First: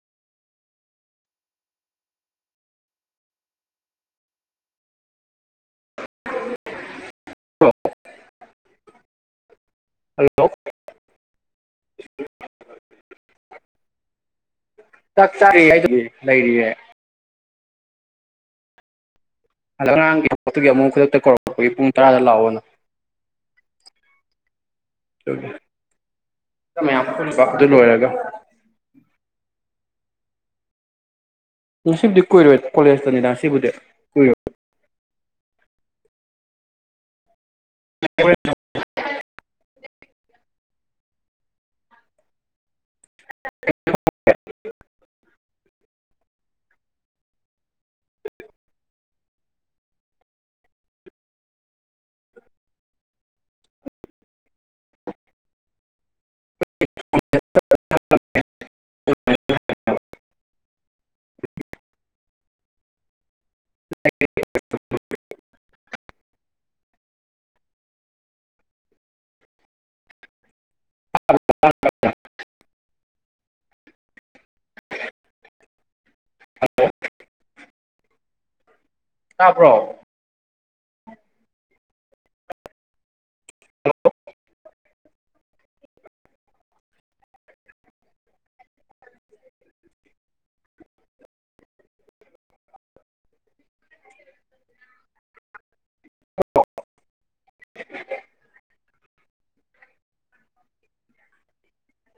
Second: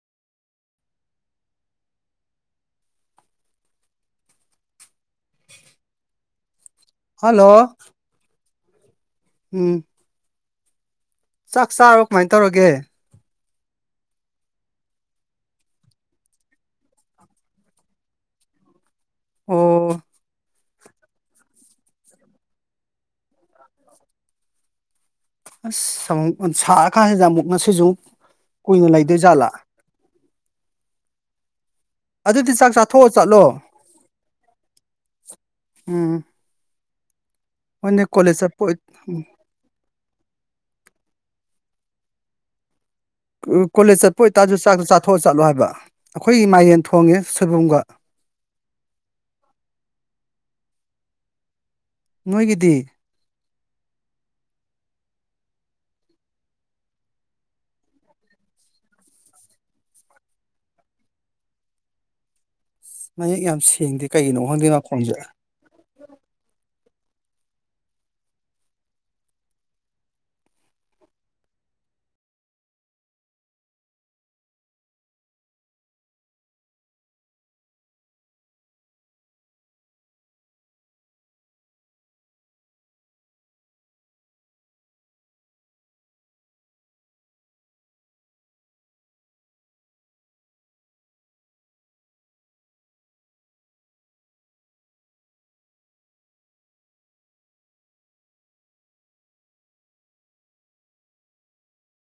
[inaudible] Hello ꯎꯝ꯫ Hello ꯆꯥꯛ ꯆꯥ꯭ꯔꯕꫭ ꯀꯃꯥꯏ ꯇꯧꯔꯒꯦ ꯆꯥꯛ ꯆꯥꯔꯤ ꯍꯥꯏꯗꯨꯗꯤ ꯂꯩꯔꯤꯌꯦ ꯑꯗ ꯑꯣ ꯑꯉꯥꯡꯒꯤ [unintelligible] ꯇꯨꯒꯤ ꯑꯃꯨꯛ ꯈꯨꯗꯛꯇ ꯀꯧꯔꯛꯄꯒꯤ ꯄꯨꯡ ꯇꯔꯥꯗ ꯂꯥꯛꯑꯣꯅ [inaudible] ꯑꯗꯨꯒꯤ ꯑꯁ ꯁꯛꯑꫭ ꯁꯥꯔ ꯃꯌꯥꯝ ꯀꯥꯟꯁꯤꯗ ꯄꯨꯟꯕ ꯑꯃꯨꯛ ꯑꯗꯨ ꯉꯁꯤꯁꯨ ꯑꯃꯨꯛ ꯂꯣꯏꯔꯒ ꯀꯨꯏꯅ ꯂꯩꯗꯣꯏ ꯖꯥꯠꯂꯥ ꯉꯁꯤꯕꯨꯗꯤ ꯑꯗꯨꯗꯤ ꯀꯨꯏꯔꯣꯏ ꯆꯥꯛ ꯆꯥꯊꯣꯛꯑꯥ ꯀꯣꯂꯦꯖꯇꯅꯤꯗ ꯆꯠꯂꯣ ꯉꯁꯤꯕꯨꯗꯤ ꯀꯨꯏꯔꯣꯏ ꯎꯝ ꯃꯥꯅꯦ ꯀꯣꯂꯦꯖ ꯆꯠꯄ ꯑꫭꯏ ꯑꯣꯏ- ꯀꯣꯂꯦꯖ ꯆꯠꯄ ꯑꯣꯏꯇꯥꯔꯁꯨ ꯆꯥꯛꯇꯣ ꯆꯥꯊꯣꯛꯑ ꯆꯠꯂꯣ ꯍꯥꯏꯕ ꯑꯩꯈꯣꯏꯒꯤ ꯃꯥꯏꯔꯦꯟ ꯊꯣꯡꯉꯦ ꯁꯣꯏꯕꯨꯝꯒ ꯅꯣꯏꯒꯤꯗꯤ ꯃꯌꯦꯛ ꯌꯥꯝ ꯁꯦꯡꯗꯦ ꯀꯩꯒꯤꯅꯣ ꯈꯪꯗꯦ ꯃꯈꯣꯡꯁꯦ ꯇꯥꯕ꯭ꯔꯣ